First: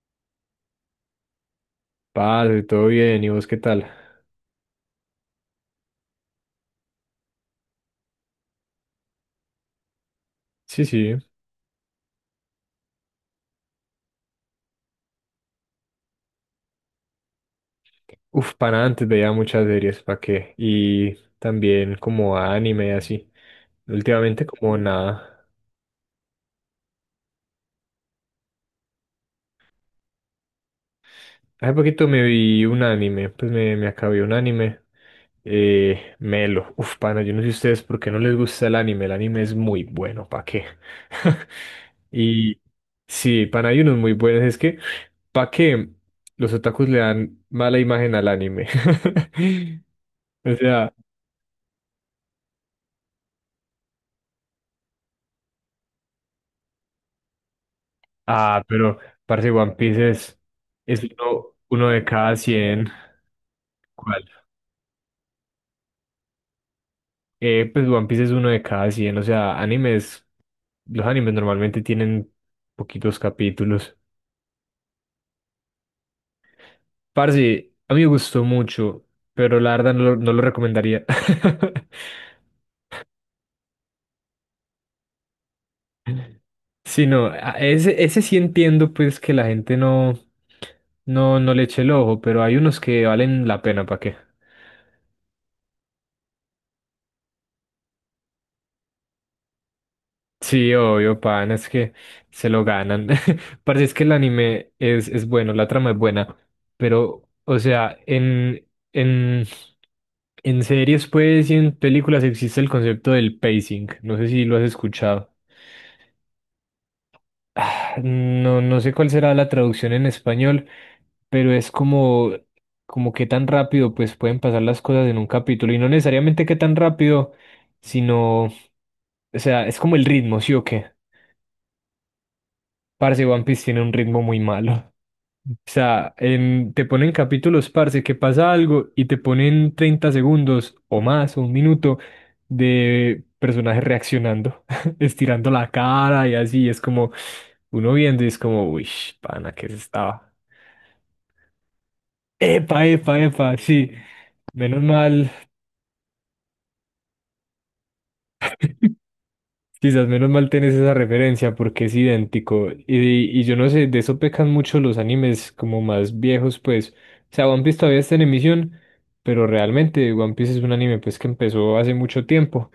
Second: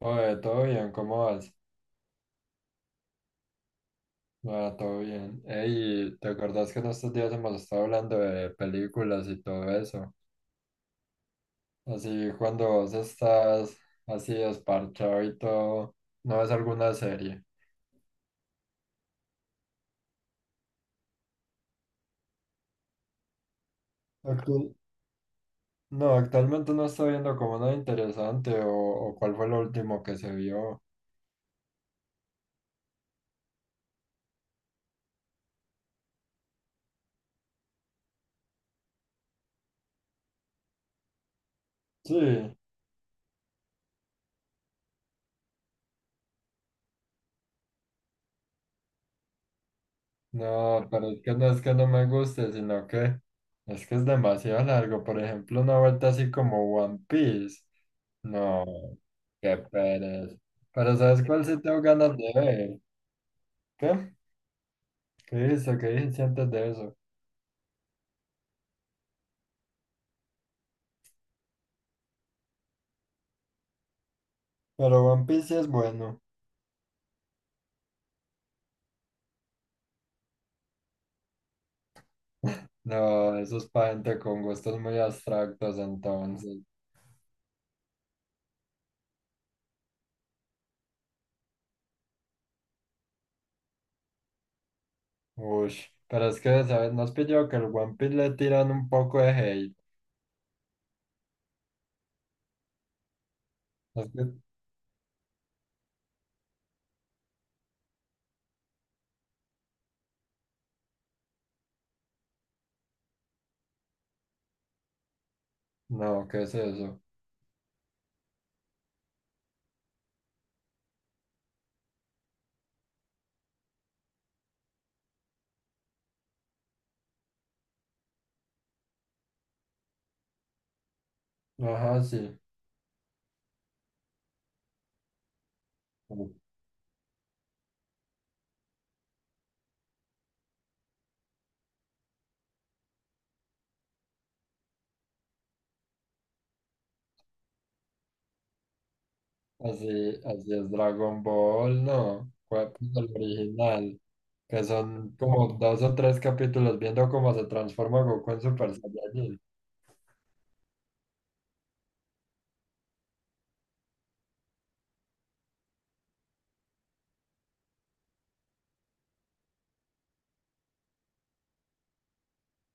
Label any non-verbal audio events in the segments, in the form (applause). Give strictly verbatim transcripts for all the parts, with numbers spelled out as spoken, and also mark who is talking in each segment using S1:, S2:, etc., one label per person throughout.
S1: Oye, todo bien, ¿cómo vas?
S2: Parce, todo bien, ¿y vos qué tal?
S1: Bueno, todo bien. Ey, ¿te acordás que en estos días hemos estado hablando de películas y todo eso?
S2: Sí, sí.
S1: Así, cuando vos estás así desparchado y todo, ¿no ves alguna serie?
S2: Uf, para antes veía muchas series, ¿para qué? Y también como anime y así. Últimamente
S1: Actu-
S2: como nada.
S1: no, actualmente no estoy viendo como nada interesante o, o cuál fue lo último que se vio.
S2: Hace poquito me vi un anime, pues me, me acabé un anime. Eh, Melo. Uf, pana, yo no sé ustedes por qué no les gusta el anime. El anime es muy bueno, ¿para qué? (laughs)
S1: Sí,
S2: Y sí, pana, hay unos muy buenos. Es que, ¿para qué? Los otakus le dan mala imagen al anime. (laughs) O
S1: no,
S2: sea,
S1: pero es que no es que no me guste, sino que es que es demasiado largo. Por ejemplo, una vuelta así como One Piece.
S2: ah,
S1: No,
S2: pero parce
S1: qué
S2: One Piece
S1: pereza.
S2: es,
S1: Pero
S2: es
S1: ¿sabes cuál
S2: uno,
S1: sí tengo
S2: uno de
S1: ganas de
S2: cada
S1: ver?
S2: cien.
S1: ¿Qué?
S2: ¿Cuál?
S1: ¿Qué hizo ¿Qué dijiste antes de eso?
S2: Eh, pues One Piece es uno de cada cien. O sea, animes. Los animes normalmente tienen poquitos capítulos.
S1: Pero One Piece sí es bueno.
S2: Parce, a mí me gustó mucho, pero la verdad no lo, no lo recomendaría. (laughs)
S1: No, eso es para gente con gustos muy abstractos entonces.
S2: Sí, no, a- ese, ese sí entiendo pues que la gente no, no, no le eche el ojo, pero hay unos que valen la pena, ¿para qué?
S1: Uy, pero es que, ¿sabes? ¿No has pillado que el One Piece le tiran un poco de hate?
S2: Sí, obvio, pan, es que se lo ganan. (laughs) Parece es que
S1: No Es
S2: el
S1: que-
S2: anime es, es bueno, la trama es buena, pero, o sea, en, en, en series, pues, y en películas existe el concepto del pacing. No sé si lo has escuchado.
S1: No, ¿qué es eso?
S2: Ah, no, no sé cuál será la traducción en español, pero es como, como qué tan rápido, pues, pueden pasar las cosas en un capítulo. Y no necesariamente qué tan rápido, sino, o sea, es como el ritmo, ¿sí o qué?
S1: Ajá, sí.
S2: Parce, One Piece tiene un ritmo muy malo. O sea, en- te ponen capítulos, parce, que pasa algo y te ponen treinta segundos o más, o un minuto, de personajes reaccionando, (laughs) estirando la cara y así. Es como uno viendo y es como, uy, pana, ¿qué se
S1: Así,
S2: estaba?
S1: así es Dragon Ball, no. ¿Cuál
S2: Epa,
S1: es el
S2: epa, epa, sí.
S1: original? Que
S2: Menos
S1: son
S2: mal,
S1: como dos o tres capítulos viendo cómo se transforma Goku en Super Saiyajin.
S2: Quizás menos mal tenés esa referencia porque es idéntico. Y, y yo no sé, de eso pecan mucho los animes como más viejos, pues. O sea, One Piece todavía está en emisión, pero realmente One Piece es un anime pues que empezó hace mucho tiempo.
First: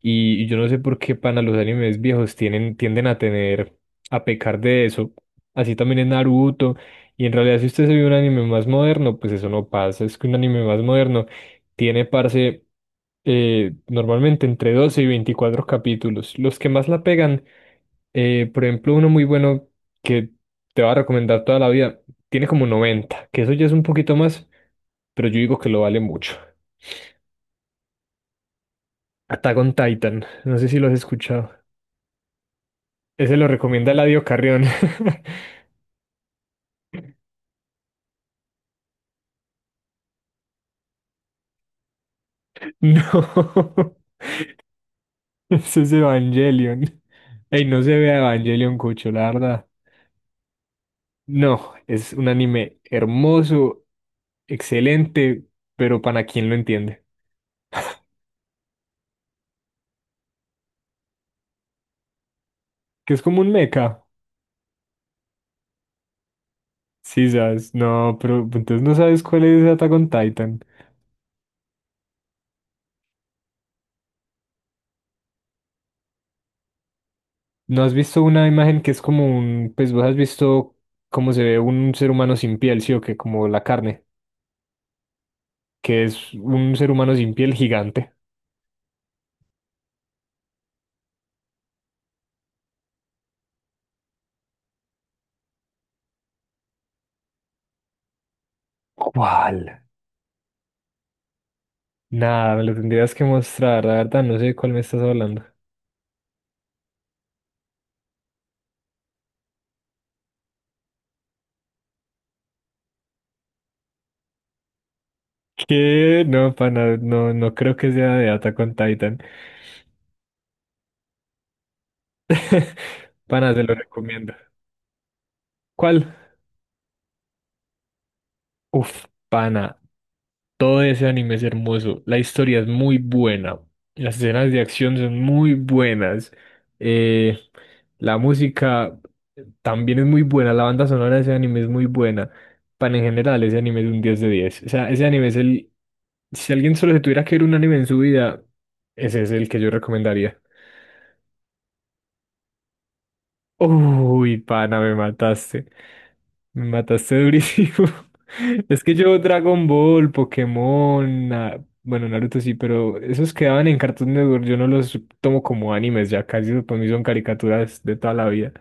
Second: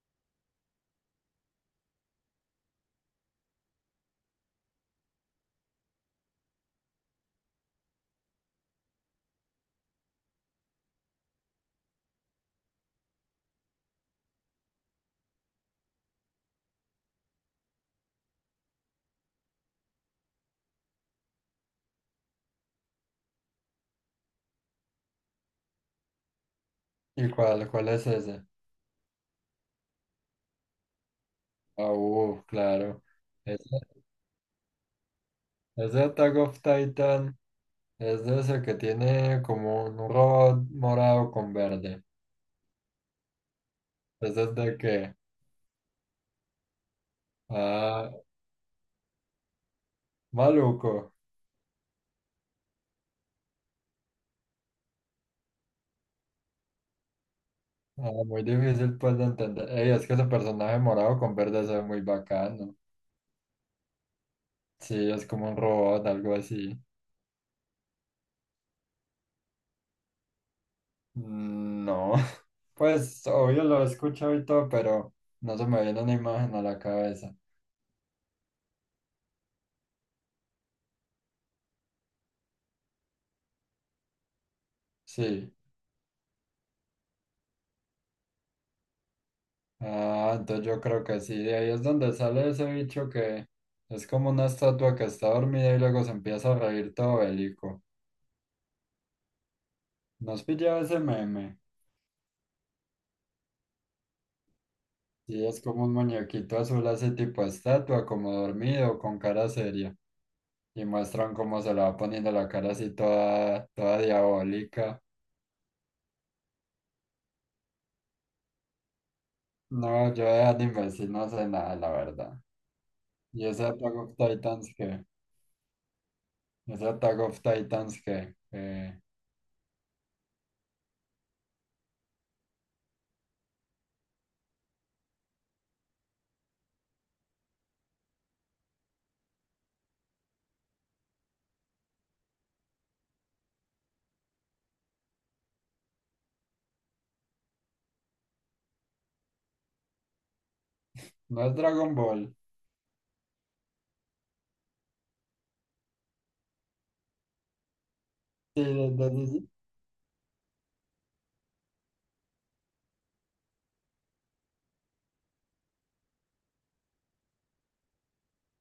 S2: Y, y yo no sé por qué pana los animes viejos tienen, tienden a tener, a pecar de eso. Así también en Naruto. Y en realidad si usted se ve un anime más moderno, pues eso no pasa. Es que un anime más moderno tiene, parce, eh, normalmente entre doce y veinticuatro capítulos. Los que más la pegan, eh, por ejemplo, uno muy bueno que te va a recomendar toda la vida, tiene como noventa que eso ya es un poquito más, pero yo digo que lo vale mucho.
S1: ¿Y cuál, cuál es ese?
S2: Attack on Titan, no sé si lo has escuchado.
S1: Ah, uh, claro.
S2: Ese lo recomienda
S1: Ese,
S2: Eladio Carrión. (laughs)
S1: ese Attack of Titan es de ese que tiene como un robot morado con verde.
S2: No,
S1: ¿Ese es de qué?
S2: (laughs) ese es Evangelion. Ey, no se
S1: Ah,
S2: vea Evangelion, Cucho, la verdad.
S1: maluco.
S2: No, es un anime hermoso, excelente, pero para quien lo entiende.
S1: Ah, muy difícil pues de entender. Ey, es que ese personaje morado con verde se ve muy bacano.
S2: Que es como un mecha.
S1: Sí, es como un robot, algo así.
S2: Sí, sabes, no, pero entonces no sabes cuál es Attack on Titan.
S1: Mm, no. Pues obvio lo he escuchado y todo, pero no se me viene una imagen a la cabeza.
S2: ¿No has visto una imagen que es como un, pues vos has visto cómo se ve un ser humano sin piel, sí o qué, como la carne,
S1: Sí.
S2: que es un ser humano sin piel gigante?
S1: Ah, entonces yo creo que sí. De ahí es donde sale ese bicho que es como una estatua que está dormida y luego se empieza a reír todo bélico.
S2: ¿Cuál?
S1: ¿No has pillado ese meme?
S2: Nada, me lo tendrías que mostrar, la verdad, no sé de cuál me estás hablando.
S1: Sí, es como un muñequito azul así tipo estatua, como dormido, con cara seria. Y muestran cómo se le va poniendo la cara así toda, toda diabólica.
S2: ¿Qué? No, pana, no, no creo que sea de Attack on Titan.
S1: No, yo de anime sí no sé nada, la verdad.
S2: (laughs)
S1: Y
S2: Pana, se
S1: ese
S2: lo
S1: Attack of
S2: recomiendo.
S1: Titans que...
S2: ¿Cuál?
S1: Es Attack of Titans que, eh,
S2: Uf, pana. Todo ese anime es hermoso. La historia es muy buena. Las escenas de acción son muy buenas. eh, la música también es muy buena. La banda sonora de ese anime es muy buena. Pero en general, ese anime es un diez de diez. O sea, ese anime es el... Si alguien solo se tuviera que ver un anime en su vida, ese es el que yo recomendaría.
S1: no es Dragon Ball.
S2: Uy, pana, me mataste. Me mataste durísimo. (laughs)
S1: Sí,
S2: Es que
S1: es de
S2: yo
S1: D C.
S2: Dragon Ball, Pokémon, Na- bueno, Naruto sí, pero esos quedaban en Cartoon Network. Yo no los tomo como animes, ya casi para mí son caricaturas de toda la vida.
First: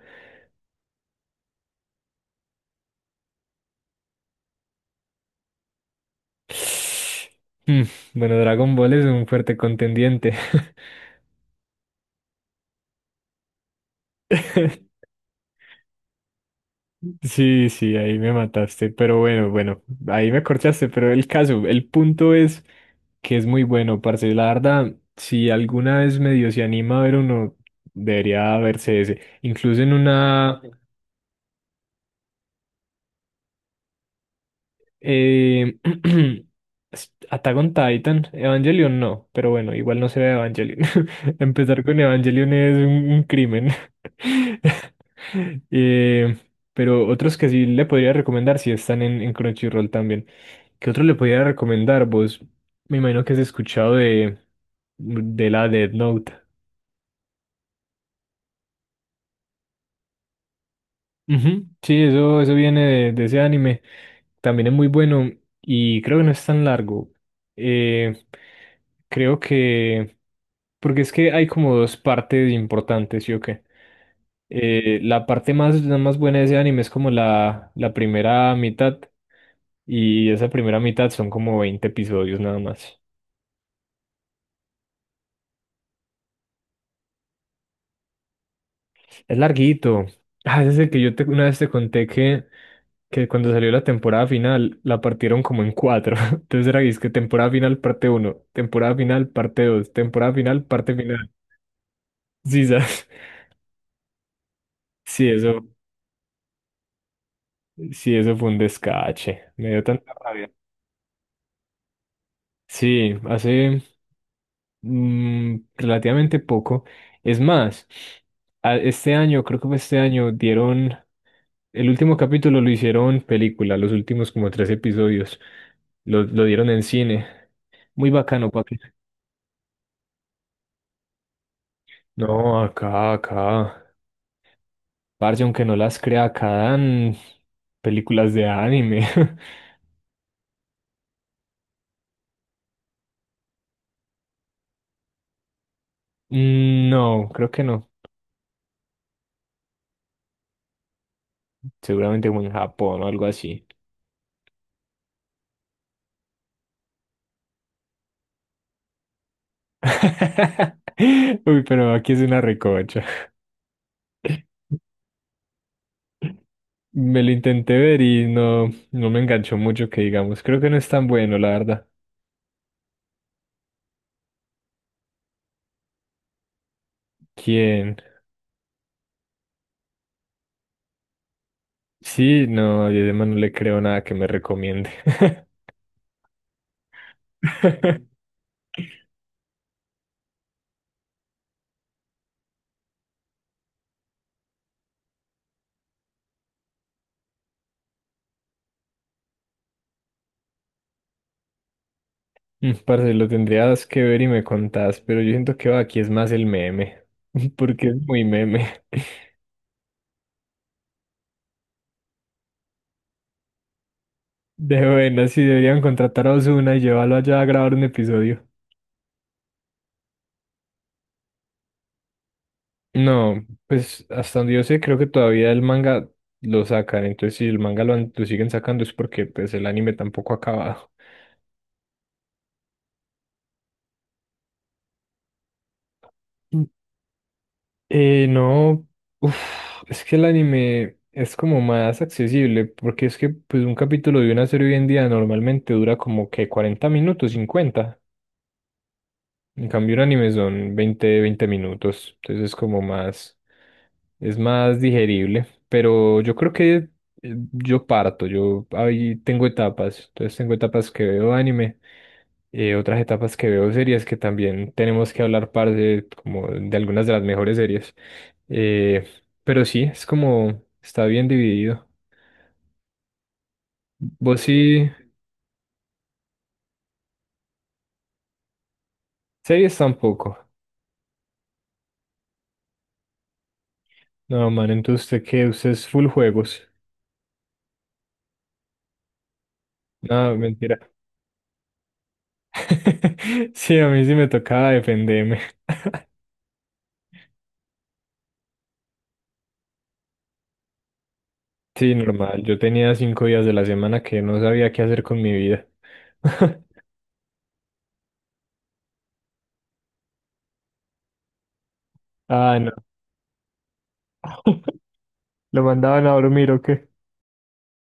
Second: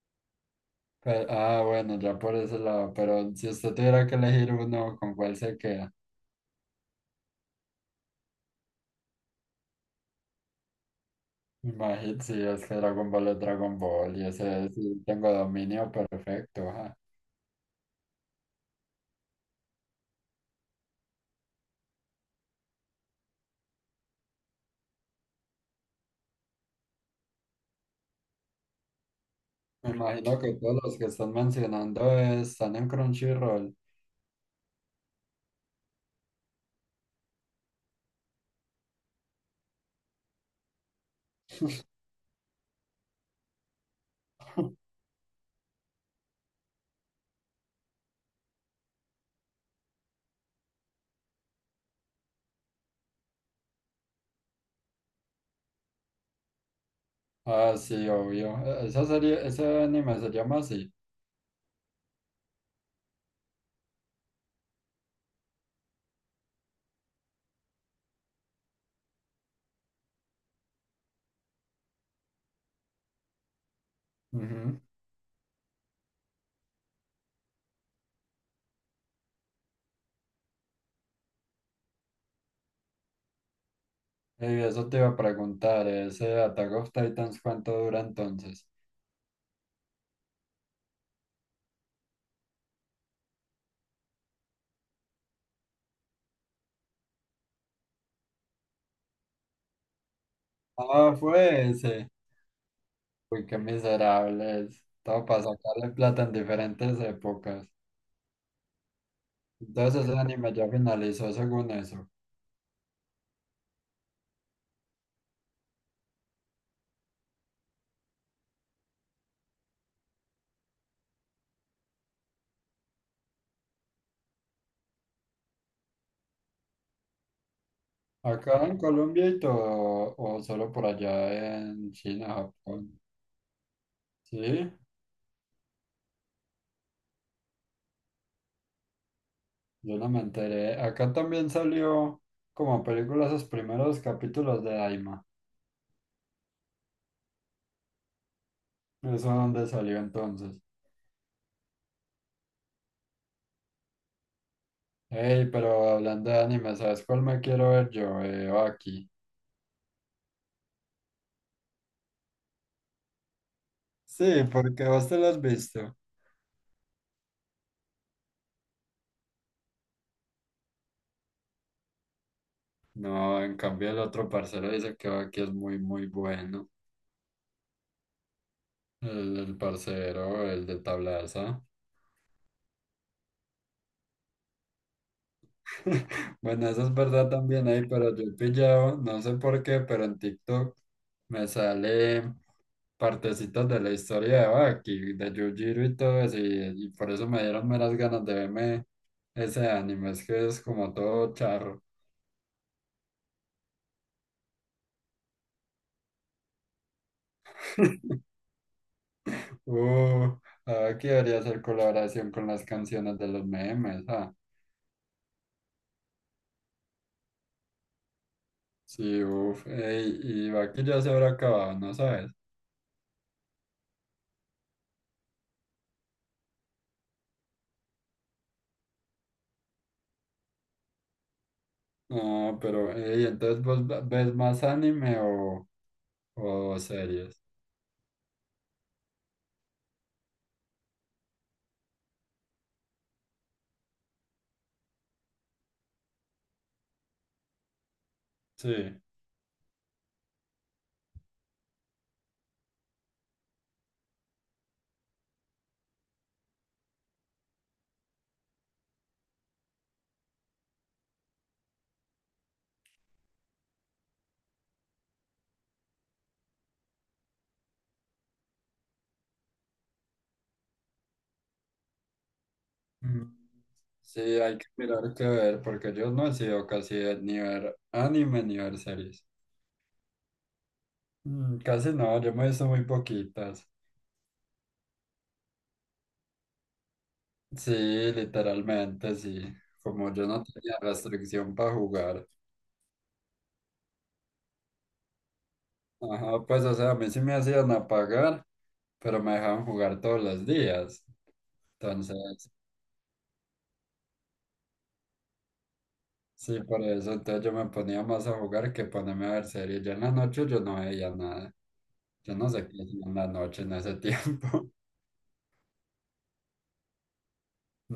S1: Pe- ah, bueno, ya por ese lado, pero si usted tuviera que elegir uno, ¿con cuál se queda?
S2: Mm, Bueno, Dragon Ball es un fuerte contendiente.
S1: Imagínate, si es que Dragon Ball es Dragon Ball y ese sí
S2: (laughs)
S1: tengo dominio perfecto. Ajá.
S2: Sí, sí, ahí me mataste, pero bueno, bueno, ahí me corchaste, pero el caso, el punto es que es muy bueno, parce. La verdad, si alguna vez medio se anima a ver uno, debería verse ese. Incluso
S1: Me
S2: en
S1: imagino que
S2: una...
S1: todos los que están mencionando están en Crunchyroll.
S2: Eh, (clears throat) s- Attack on Titan, Evangelion no, pero bueno, igual no se ve Evangelion. (laughs) Empezar con Evangelion es un, un crimen.
S1: (laughs)
S2: (laughs) Eh, pero otros que sí le podría recomendar, si están en, en Crunchyroll también. ¿Qué otro le podría recomendar? Vos, me imagino que has escuchado de, de la Death Note.
S1: Ah, sí, obvio. E- Esa serie, ese anime se llama así.
S2: Ujú, sí, eso, eso viene de, de ese anime. También es muy bueno y creo que no es tan largo. Eh, Creo que... Porque es que hay como dos partes importantes, ¿sí o qué?
S1: Ujú.
S2: Eh, la parte más, la más buena de ese anime es como la, la primera mitad y esa primera mitad son como veinte episodios nada más.
S1: Y eso te iba a preguntar, ¿ese Attack of Titans cuánto dura entonces?
S2: Es larguito. Ah, ese es el que yo te- una vez te conté que que cuando salió la temporada final la partieron como en cuatro. (laughs) Entonces era que es que temporada final parte uno, temporada final parte dos, temporada final parte
S1: Ah,
S2: final.
S1: fue ese.
S2: Sí, (laughs) ¿sabes?
S1: Uy, qué miserables. Todo
S2: Sí,
S1: para
S2: eso,
S1: sacarle plata en diferentes épocas.
S2: sí, eso fue un descache. Me dio
S1: Entonces
S2: tanta
S1: el
S2: rabia.
S1: anime ya finalizó según eso.
S2: Sí, hace mm, relativamente poco. Es más, a- este año, creo que fue este año, dieron el último capítulo lo hicieron película, los últimos como tres episodios. Lo, lo dieron en cine. Muy bacano,
S1: ¿Acá en
S2: papi.
S1: Colombia y todo, o solo por allá en China,
S2: No,
S1: Japón?
S2: acá, acá.
S1: Sí,
S2: Parce, aunque no las crea, acá dan películas de anime. (laughs)
S1: yo no me enteré. Acá también salió como película los primeros capítulos de Daima.
S2: No, creo que no.
S1: ¿Eso donde salió entonces?
S2: Seguramente como en Japón o algo así.
S1: Hey, pero hablando de anime, ¿sabes cuál me quiero ver yo? Eh, aquí.
S2: (laughs) Uy, pero aquí es una recocha.
S1: Sí, porque vos te lo has visto.
S2: Me lo intenté ver y no, no me enganchó mucho que digamos. Creo que no es tan bueno, la verdad.
S1: No, en cambio el otro parcero dice que aquí es muy, muy bueno.
S2: ¿Quién?
S1: El, el parcero, el de Tablaza.
S2: Sí, no, yo además no le creo nada que me recomiende.
S1: (laughs) Bueno, eso es verdad también ahí, pero
S2: (laughs)
S1: yo he pillado, no sé por qué, pero en TikTok me sale partecitas de la historia de Baki, de Yujiro y todo eso, y, y por eso me dieron meras ganas de verme ese anime, es que es como todo charro.
S2: Mm, Parce, lo tendrías que ver y me contás, pero yo siento que va, aquí es más el meme, (laughs) porque es muy
S1: (laughs)
S2: meme. (laughs)
S1: Uh, ah, aquí debería hacer colaboración con las canciones de los memes, ¿ah?
S2: De buena, si deberían contratar a Ozuna y llevarlo allá a grabar un episodio.
S1: Sí, uff, ey, y va que ya se habrá acabado, ¿no sabes?
S2: No, pues hasta donde yo sé, creo que todavía el manga lo sacan, entonces si el manga lo, han- lo siguen sacando es porque pues el anime tampoco ha acabado.
S1: No, pero, ey, entonces vos ve- ves más anime o,
S2: Mm.
S1: o series.
S2: Eh, no, uf, es que el anime es como más accesible, porque es que pues un capítulo de una serie hoy en día normalmente dura como que cuarenta minutos, cincuenta.
S1: Sí.
S2: En cambio, un anime son veinte veinte minutos, entonces es como más, es más digerible, pero yo creo que eh, yo parto, yo ahí tengo etapas, entonces tengo etapas que veo anime, eh, otras etapas que veo series que también tenemos que hablar, parce, como de algunas de las mejores series, eh, pero sí, es como, está bien dividido.
S1: Mm. Sí,
S2: Vos
S1: hay que
S2: sí,
S1: mirar qué ver, porque yo no he sido casi de ni ver anime ni ver series.
S2: series tampoco,
S1: Mm, casi no, yo me he visto muy poquitas.
S2: no, man, entonces usted qué, usted es full juegos,
S1: Sí, literalmente, sí. Como yo
S2: no,
S1: no tenía
S2: mentira.
S1: restricción para jugar.
S2: (laughs) Sí, a mí sí me tocaba defenderme.
S1: Ajá, pues, o sea, a mí sí me hacían apagar, pero me dejaban jugar todos los días.
S2: Sí, normal.
S1: Entonces.
S2: Yo tenía cinco días de la semana que no sabía qué hacer con mi vida.
S1: Sí, por
S2: (laughs)
S1: eso entonces yo me ponía más a jugar que ponerme a ver series. Yo en la noche yo no veía nada. Yo no
S2: Ah,
S1: sé
S2: no.
S1: qué hacía en la noche en ese tiempo. (laughs)
S2: ¿Lo mandaban a dormir o qué?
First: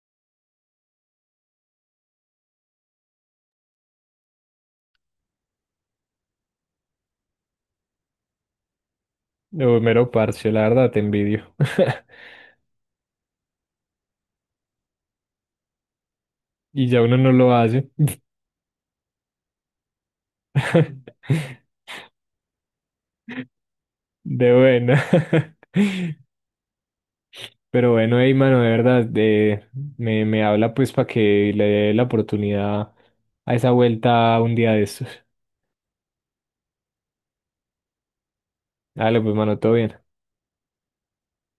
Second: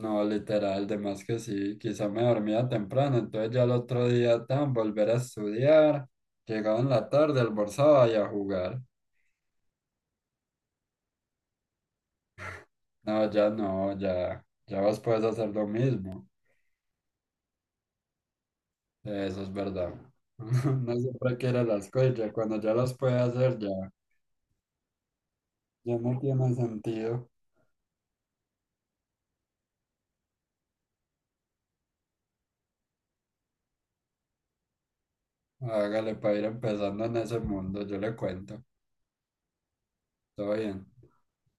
S1: No, literal, de más que sí. Quizá me dormía temprano, entonces ya el otro día tan volver a estudiar. Llegaba en la tarde, almorzaba y a jugar.
S2: No, mero parche, la verdad, te envidio. (laughs)
S1: No, ya no, ya, ya vos puedes hacer lo mismo.
S2: Y ya uno no lo hace.
S1: Eso es verdad. (laughs) No
S2: (laughs)
S1: siempre quiere las cosas, ya cuando ya las puede hacer ya,
S2: De buena. (laughs)
S1: ya no tiene sentido.
S2: Pero bueno, hey, mano, de verdad, de, me, me habla pues para que le dé la oportunidad a esa vuelta un día de estos.
S1: Hágale para ir empezando en ese mundo, yo le cuento.
S2: Dale, pues, mano, todo bien.
S1: Todo bien.